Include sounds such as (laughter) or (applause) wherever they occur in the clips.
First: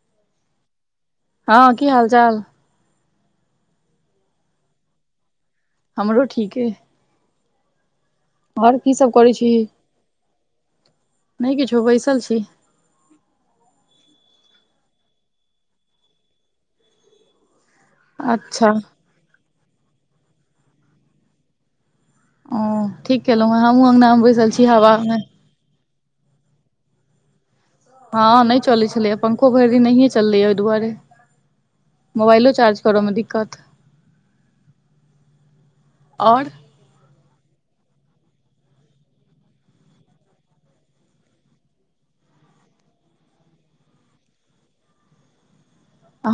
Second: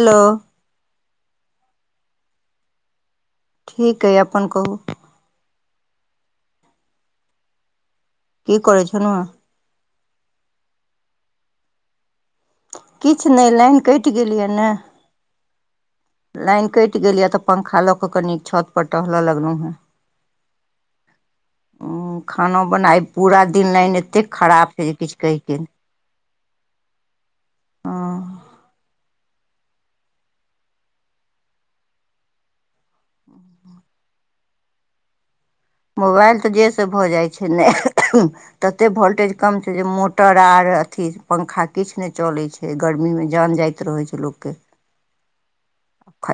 Hello. हां की हाल-चाल। ठीक अय, अपन कहू। हमरो ठीक अय। और करै की छलहुँ सब हेँ करै छी, नै किछो बैसल छी। किछ नै लेन कैट गेल या नै। लैन कैट गेल या तऽ पंखा लऽ क कनी अच्छा छत पर टहलअ लगलु हेँ। हेँ खाना ओ बनाय ठीक पूरा कैलौ हेँ, दिन हमु लाइन अंगना मे एतेक बैसल छी खराब छै जे किछु हवामे। (inaudible) कहिके नहि हँ हँ, नहि चलै छलैए पंखो भैर दिन नहिये चललै या ओय दुआरे मुबाएलो चार्ज तोरो मे दिक्कत मुबाएल तऽ आओर जे सब भ जाइ छै नै तते भोल्टेज कम छै जे मोटर आर अथी पंखा किछ नै चल लै छै गर्मी मे जान जायत रहै छै लोक के। (inaudible)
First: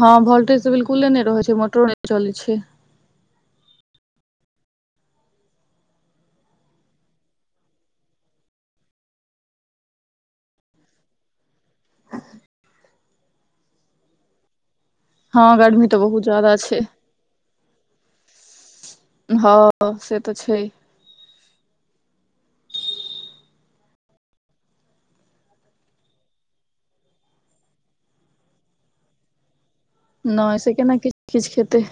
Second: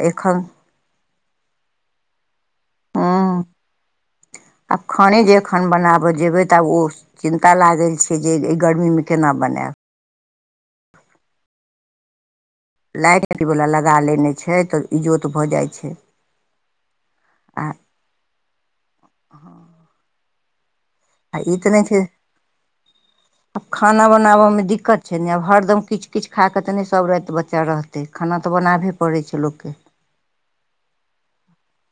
हां भोल्टेज तऽ बिलकुले नै रहै छै मोटरो नै चलै छै। हां, आ खाने जे एखन बनाबय जेबै तऽ आब ओ चिन्ता लागल छै जे ए गर्मीमे केना बनाएब। लाइट अथी वला लगा लेने छै तऽ इजोत हँ भऽ जाय गर्मी छै। तऽ बहुत ज्यादा आ हां से तऽ छै। आ ई ते नै छै। खाना बनाबे में दिक्कत छै नै अब हरदम किछ-किछ खाय के त ने सब राएत बच्चा रहते, खाना तऽ ब बनाभे पड़ै छै लोकके। नै ऐसे केना कि किछ खेतै।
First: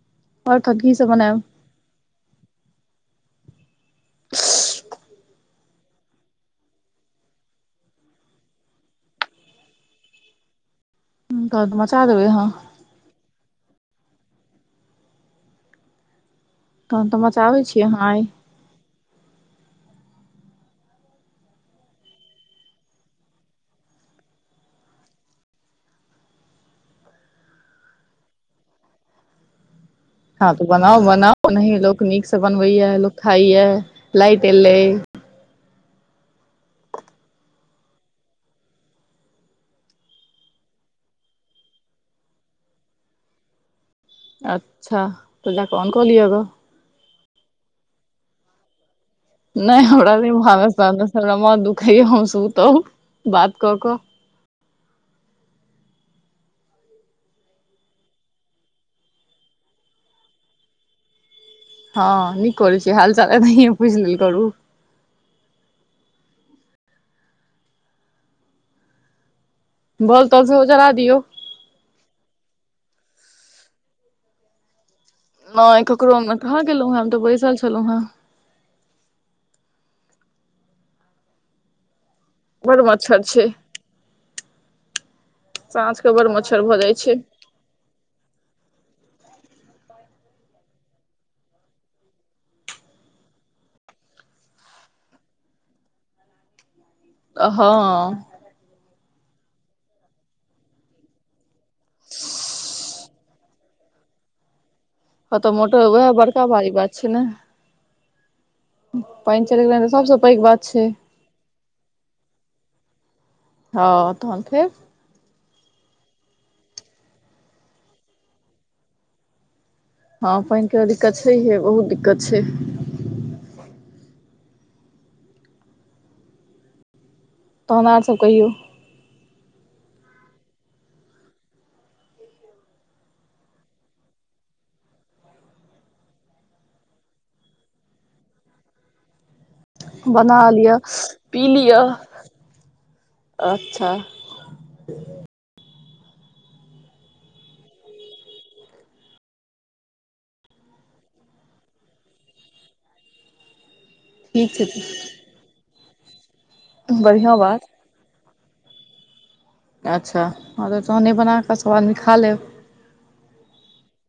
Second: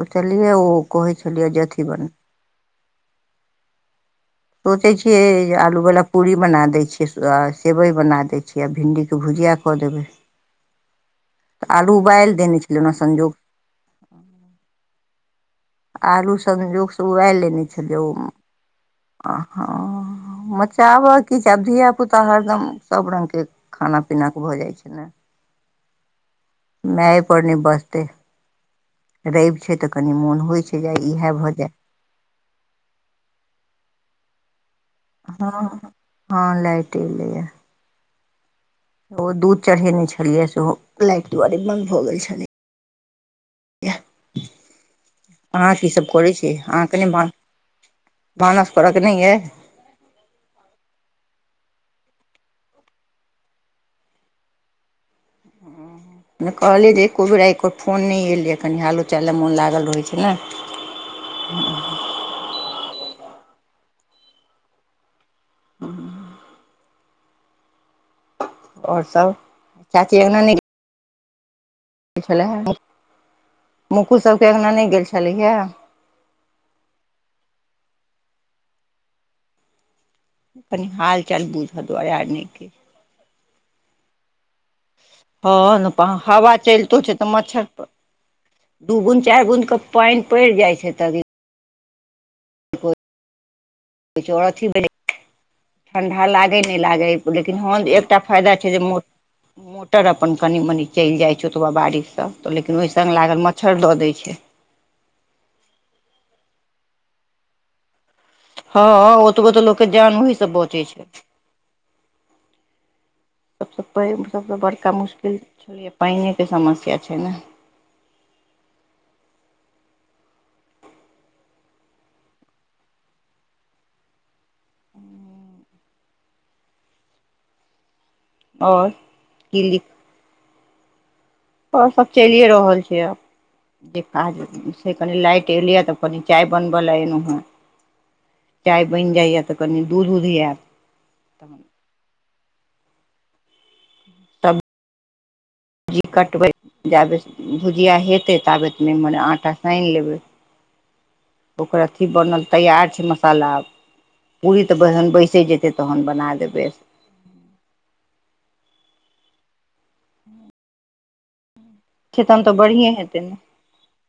सोचलियै आओर ओ तखन की सब कहै बनायब छलियै जेथी बन सोचै छियै आलू वाला पूरी बना दै छियै आ सेवय बना दै छीयै, भिंडी के भु जिया क देबै। तहन तऽ आलू मचा देबै उबाएल अहाँ देने छैलौ ओना संजोग आलू संजोग सँ तहन तऽ उबाएल मचाबै लेने छी छलौ। अहाँ आइ आ हां मचाबा की छै आब धिया पुता हरदम सब रंग के खाना पी ना के भऽ जाय छै नै। (inaudible) माय पर नै बजते रैब छै तऽ कनि मोन होय बनाउ-बनाउ नहि लोक नीक से बनवे या, लोक खाय या, लाइट एलै। हां-हां लाइट एले या। ओ दूध चढ़ेने छलियै सेहो लाइट दुआरे बन्द भऽ गेल छलै। अच्छा तऽ अहाँ जाकऽ की ऑन कऽ सब लिअ करै ग छी अहाँ के नै भा भानस करब। नै हमरा अभी भानस-तानस हमरा माथ दु खाए या हम सुतब बात कऽ क। नै कहलियै जे एको बेर आय एकोर फोन नै एलैया, कनि हालो-चाल लए मोन लागल रहै छै नै। हां निक करै छी हाल-चाल एन्हिये पुछ लेल करू। (unintelligible) और सब चाची अङ्गना बौल-तौल नहि सेहो जरा दियौ। छलै हे, मु मुकुल सबके अंगना नै गेल छ नै ककरो अंगना कहाँ गेलौ हेँ हम तऽ बैसल छलौ हेँ। तनी हाल-चाल बूझा दुआरे आर नहि गेल बड़ मच्छर छै। हां नै साँझ प के बड़ हवा मच्छर भऽ जाइ चैलतो छै तऽ मच्छर प दू बूंद, चार बूंद के पेएन पैड़ जाय छै तनी (unintelligible) ठंढा लागै नै लागे हँ लेकिन हां एकटा फायदा छै जे मो मोटर अपन कनि-मनी चैल जाय छै। ओतबा बारिश सँ तऽ लेकिन ओय संग लागल मच्छर दऽ दै छै। हां तऽ मोटर उहाए बड़का भारी बात छै नै। हां ओतबो तऽ लोकके सभसँ जान पैघ वही से बात बचै छै। सबसे हँ पैघ तहन सबसे फेर बड़का मुश्किल छै या पेएने के समस्या छै नै। हां पेएन के दिक्कत छैहिये बहुत दिक्कत छै। हुं। तहन आर सब कहियौ और किलिक और सब चलिये रहल छै आब। जे काज से कनि लाइट एलैया तऽ कनि चाय बनबय ला एलु हेँ। चाय बैन जाय या तऽ कनि दूध उध बना आयत लियो, पी तहन लियो अच्छा। जी कटबै। जाबे भुजिया हेतै, ताबत मे हमर आटा साएन लेबै। ओकर अथि बनल तैयार छै मसाला आ ठीक पूरी तऽ बहन बैसे जेते तहन बना देब। बढ़ियाँ बात अच्छा हां तऽ तहन ई बना कऽ सब आदमी खा तहन लेब। तऽ बढ़िए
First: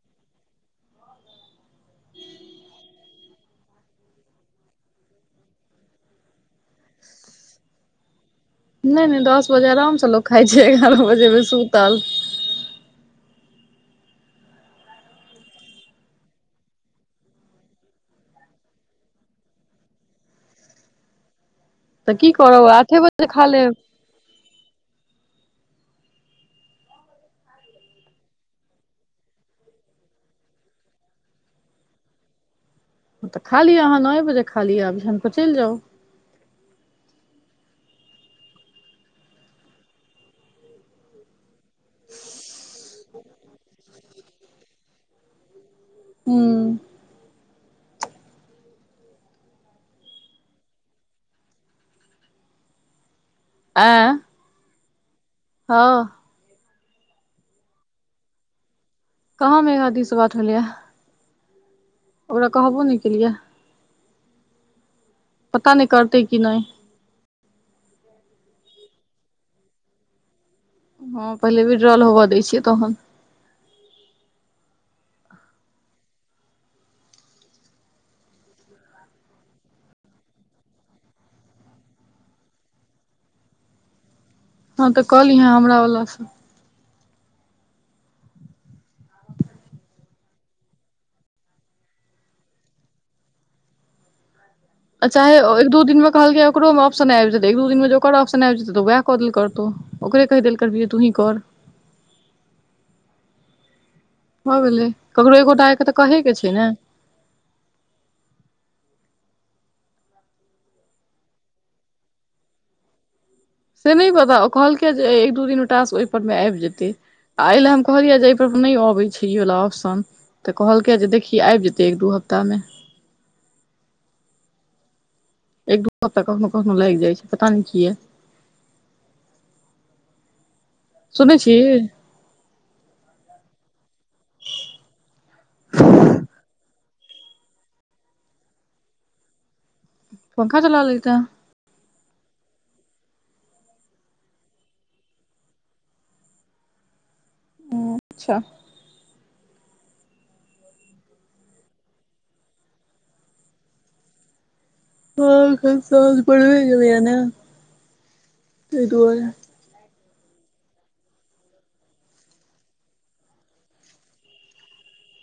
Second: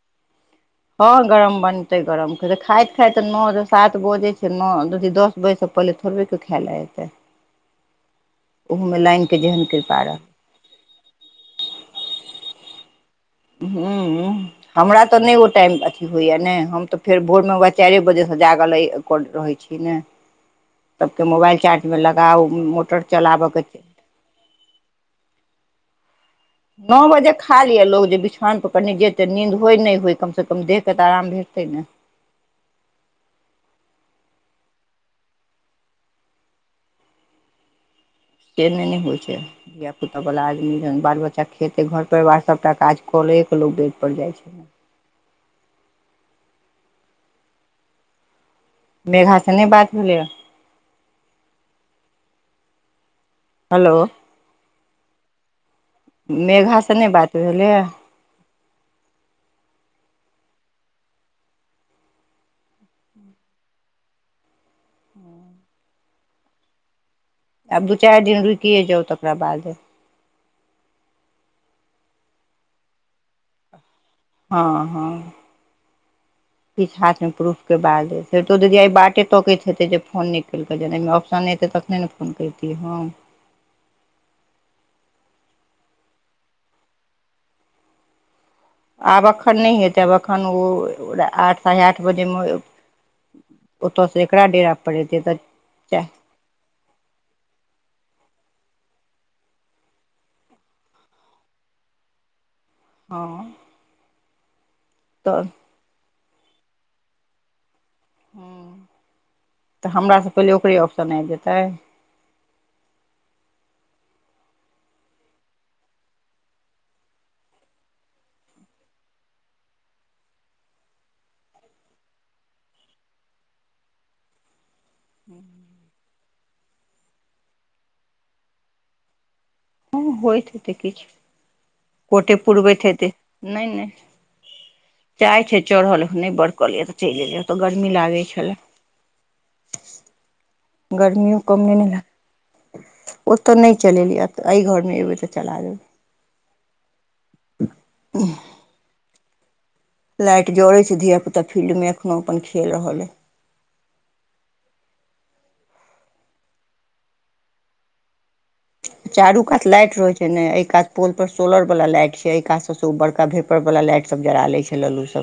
(inaudible) हां गरम बनतै, गरम खेतै, खाएत-खाएत ते न सात बजे छै न अथी दस बजे से पहले थोरबे कियो खाय लै हेतै। (inaudible) नै-नै दस बजे अराम कृपा से लोक रहतै खाय छै, एगारअ बजे मे सुतल। हुं हमरा तऽ नै ओ टाइम अथी होयया नै हम तऽ फेर भोर मे उहाए चाएरे बजे से जागल रहै (unintelligible) रहै छी नै सबके मुबाएल चार्ज मे तऽ की लगाउ, करब आठे मोटर बजे खा चलाबै के लेब नौ बजे खा लिये लोग जे बिछौन पर कनि जेते नीन्द होय नै होय, कम से कम देह के तऽ आराम भेट ते नै। (inaudible) हां तऽ खालियो अहाँ नौए बजे खालियो आ बिछौन पर चैल जाउ। से नै ने होय छै, धिया पुता वला आदमी जहन बाल-बच्चा खेतै, घर-परिवार सबटा काज क ले के लोग बेड पर जाय छै। हुं। मेघा से नै बात भेलैया। आँ। मेघा से नै बात भेल या। कहाँ मेघा दी से बात भेल या। ओकरा कहबो नै केलियै। पता नै करते कि नै। आब दू चाएर दिन रुकिये जाउ तकरा बादे। हां पहिले विड्रॉल होबा दै छियै तहन। हां-हां। (inaudible) किछ हाथ मे प्रूफ के बादे, श्वेतो दीदी आ बाटे तकैत हेतै जे फोन नै केलकै, जहन ए मे ऑप्शन एते तखने नै फोन कैरती हम। (inaudible) हम त कहलियै हे हमरा ओ ल चल। आब अखैन नै हेतै आब अखैन ओ आठ साढ़े आठ बजे मे ओत से एक आ चाहे एक दिन मे कहलकै ओकरो मे आप्शन आबि जेतै, एक दू दिन मे जे ओकर ऑ्प्शन आप्शन आबि जेतै त वैह क देल करतौ ओकरे कहि देल करबही जे तुही कर हँ भ गेलै, ककरो तऽ एक गोटा के त कहै के छै ने ह (inaudible) त हमरा से पहिले ओकरे ऑप्शन आबि जेतै। से नहि पता कहलकैये जे एक दू दिन मे टास्क ओहि पर मे आबि जेतै। आ एहि ले हम कहलियै जे एहि पर नहि अबै छै ई वला ऑप्शन त कहलकै जे देखी आबि जेतै एक दू हफ्ता हफ्ता मे। एक दू हफ्ता कखनो कखनो लागि जाइ छै पता नहि कियै होइत हेतै किछु कोटे पुरबैत हेतै नै नै। चाय छै चढल नै बड़कलै चलि एलियै ओत गर्मी लागै छले। पंखा चला लेलही तैं गर्मियों कम नहि ने छै। ओतय नहि चलेलियै एहि घरमे एबै त चला देबै। अच्छा। लाइट जड़ै छै धियापुता फील्डमे एखनहु अपन खेल रहल अइ। सांझखन आनि लेबै ने। तै दुआरे चारू काात लाइट रहै छै। ने एहि कात पोल पर सोलर वला लाइट छै एहि काज सब से ओ बड़का भेपर वाल लाइट सब जरा ले छै लालूस।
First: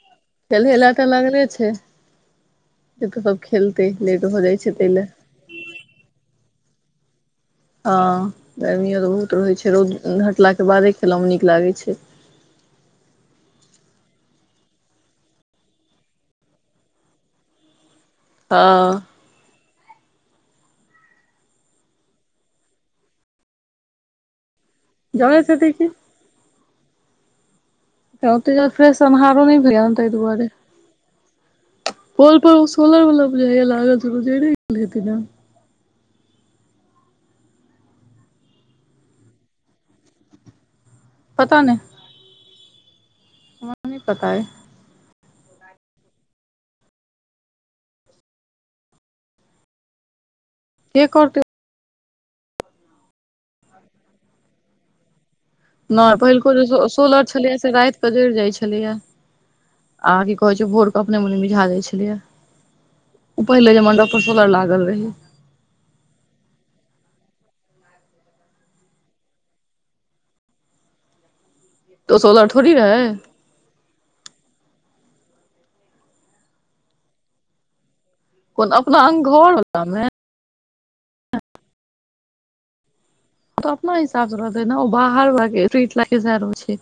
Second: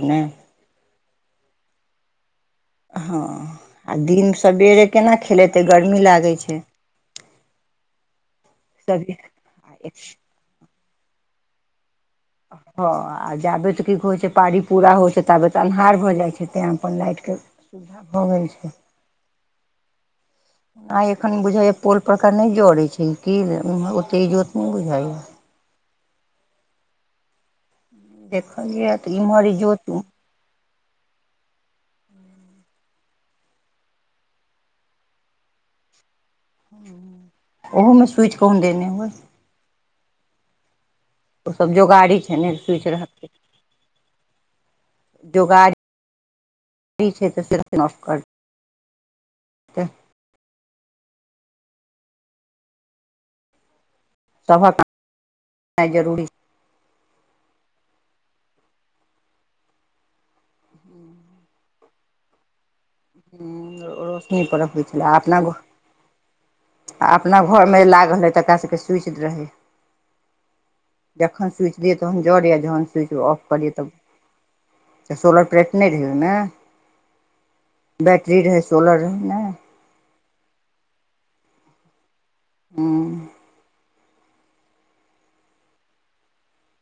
खेल वलाके लगले छै। से हँ तऽ सब खेलतै आ लेट दिन भऽ जाइ छै सवेरे ताहि लए केना खेलेतै गर्मी लागै छै। हँ गर्मियो त सबे बहुत रहैत छै, रौद घटलाके बादे खेलाइमे नीक लागै छै। हँ आ जाबे त की कहै छै पानी पड़ी पूरा होइ जाइ छै ताबे त अन्हार भ जाइ छै तैँ अपन लाइट सुविधा भ गेल छै। हँ आ एखन बुझैये पोल परके नै जरै छै कि ओते जे जरै छै कि त ओते देखलियै फ्रेश तऽ अन्हारो इम्हर नहि भेलैये इजोत तै दुआरे पोल पर सोलर वला जे लागल छै, जैरे गेल हेतै ने। ओहू मे स्विच कहीं देने होइ। ओ पता सब नहि जोगाड़ी छै ने स्विच रहतै हमरा नै पता अछि। जोगारी छै त आन ऑफ कर हुं के करतै सबहक नै पहिलुको जे सोलर छलैए से गायब कय देल जाइत छलैए। आ की कहैत छै भोरके अपने मने मिझा जाइत छलैये। हं ओ रोशनी पर होइ छलै रहै अपना आ अपना घरमे लागल रहै त एकरा सभके स्वीच रहै। जखन स्विच दियै तऽ तखन ओ जरै सोलर आ थोड़ी जखन रहै स्विच ऑफ करियै तब ए सोलर प्लेट नै रिहौ नै। बैटरी रहै, कोन अपना सोलर रहै नै। घर वला मे हुं। त अपना हिसाब से रहतै ना उ बाहर (unintelligible) लखीसराय छै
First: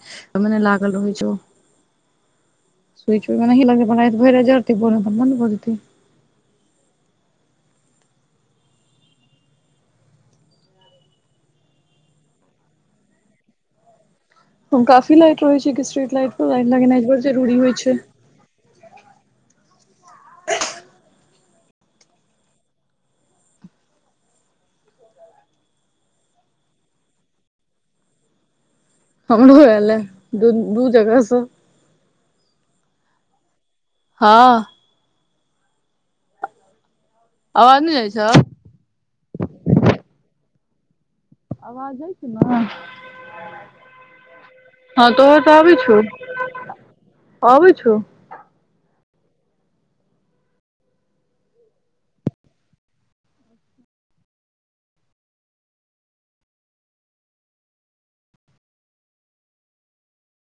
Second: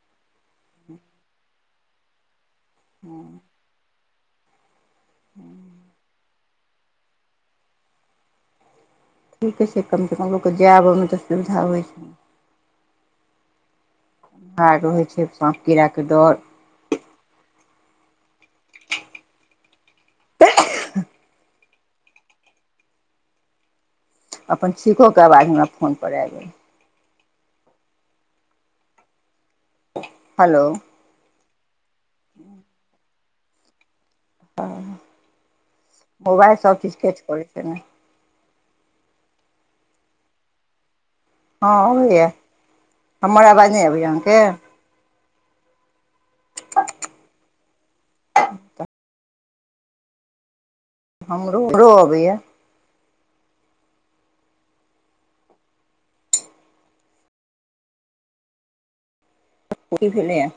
मने लागल रहै छै ओ। स्विच ओनेहि लगलै राएत भैर राएत जड़तै भोर मे अपन बंद भ जेतै। ठीके छै, कम से कम लोक के जाय आबै मे तऽ सुविधा होय छै। ओय हार मे रहै काफी लाइट रहै साँप छै कि कीड़ाके स्ट्रीट डर लाइट पर लाइन लगेना बहुत जरूरी होय छै। (unintelligible) अपन छींको के आवाज हमरा फोन पर आएब गेल। हमरो आएल ए दु दू जगह से। ऊंह। हां। मुबाएल सब चीज के अवाज नै जाय छो। हँ अवाज जाय छो अबैया नै हमर आवाज नहि अबैया अहाँके हां तोहर त आबै छौ, आबै छौ। हमरो, हमरो आबैया। (unintelligible) भेले या।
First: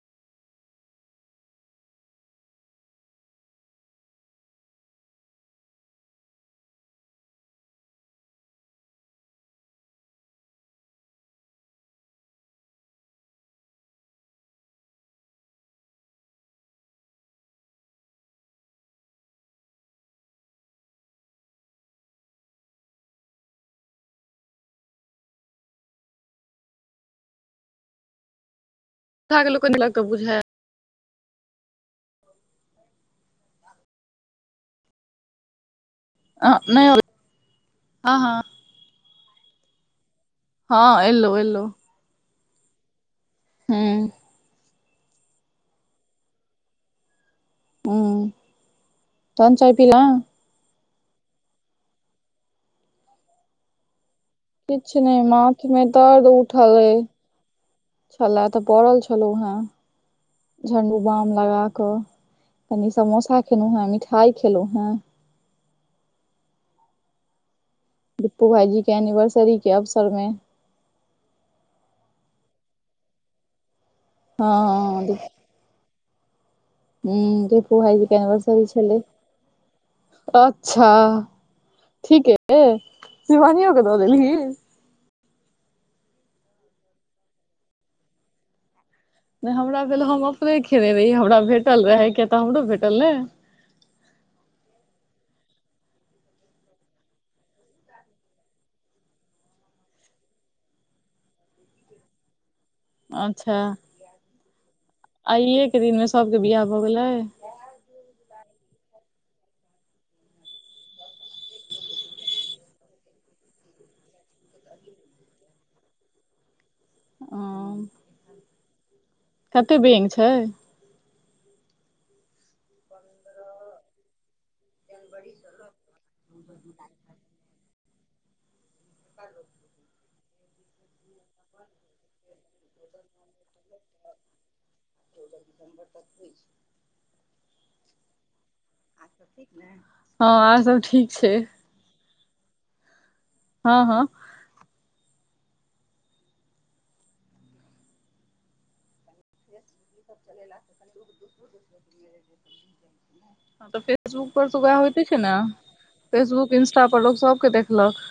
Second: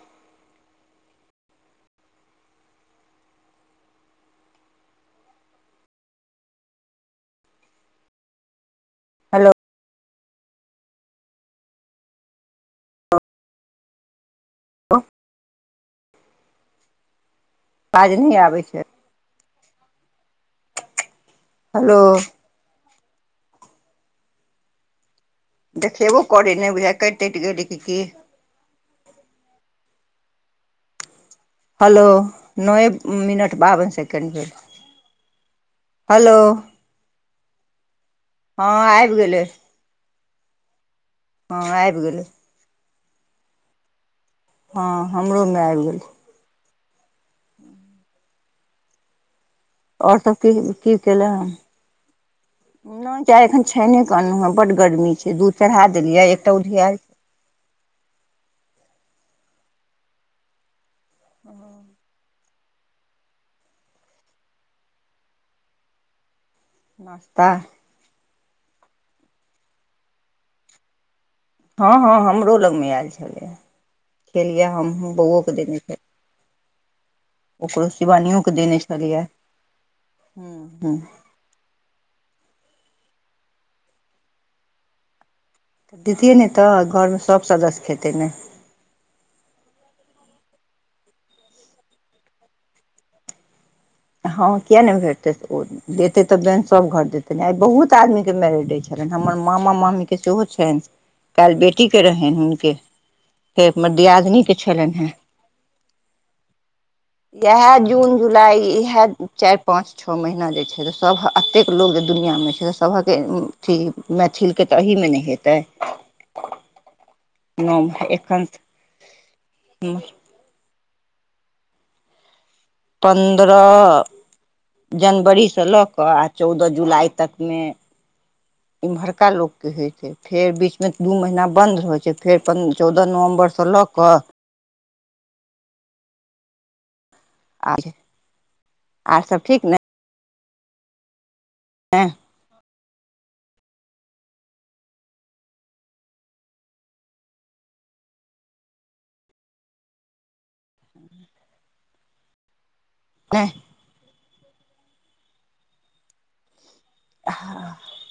हेलो। अवाज नै आबै छै। हेलो। देखेबो करै नै बुझाय कैट-तैट गेलै कि की। (unintelligible) लोके नै ला कऽ बुझाय हलो नौए मिनट बाबन सेकेण्ड भेल। हलो नहि हँ हँ हां आएब गेलै। हां। हां आएब गेलै। ह्म्म। हां हमरो मे आएब गेलै। ऊं तहन चाय पीलौ। आओर सभ की की केलै हें नै चाय एखन छैने क अनलु हय बड किछु गर्मी नहि छै, दूध माथ चढ़ा देलियै एकटा उधिया छलाए तऽ पड़ल छलौ हेँ झण्डू बाम लगा कऽ। कनी समोसा खेलौ हें, मिठाय खेलौ हें। नाश्ता। दिप्पू भाईजी के एनिवर्सरी के अवसर मे। हां-हां हमरो लगमे आएल छलैए, खेलिये हँ हमहु बौअवो के देने छै। ह्म्म दिप्पु भाईजी के शिवानियोके एनिवर्सरी देने छलै। छलियै हूँ अच्छा हूँ ठीके। ए शिवानियो के दऽ देलीह। दैतियै नै तऽ घरमे सब सदस्य खेतै नै। नै हमरा भेल हम अपने खेेनै रहि, हमरा भेटल रहै किया तऽ हमरो भेटल नै। हां किया नै भेटत ओ देतै तऽ बेन सब घर देतै ने आय बहुत आदमी के मैरेज डे छ लैन, हमर मामा-मामी के सेहो छैन, काएल बेटी के रहैन हुनके। अच्छा फेर हमर दियादिनी के छलैन हेँ। आइए के दिनमे सभके बियाह भऽ गेलै इएह जून जुलाई वएह चारि पाँच छौ महीना जे छैय तऽ सब एतेक लोक जे दुनिआँमे छैय तऽ सभके अथी मैथिलके तऽ अहीमे नहि हेतै। ओं नाम एखन कतेक बैंग छैय। पन्द्रह जनवरीसँ लऽ कऽ आ चौदह जुलाइ तकमे (inaudible) इम्हरका लोकके होइत छैय फेर बीचमे दू महीना बंद होए छैय फेर चौदह नवम्बर स लऽ कऽ (inaudible) आ आर सब ठीक ने। हँ आर सब ठीक छैय। (unintelligible) हँ हँ। (inaudible) तऽ फेर फेसबुक पर त व्याह होते छैयने फेसबुक इंस टा पर लोक सबके देखलक।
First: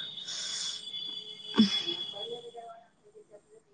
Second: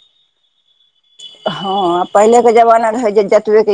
हँ पहिलेके जमाना रहै जे जतबेके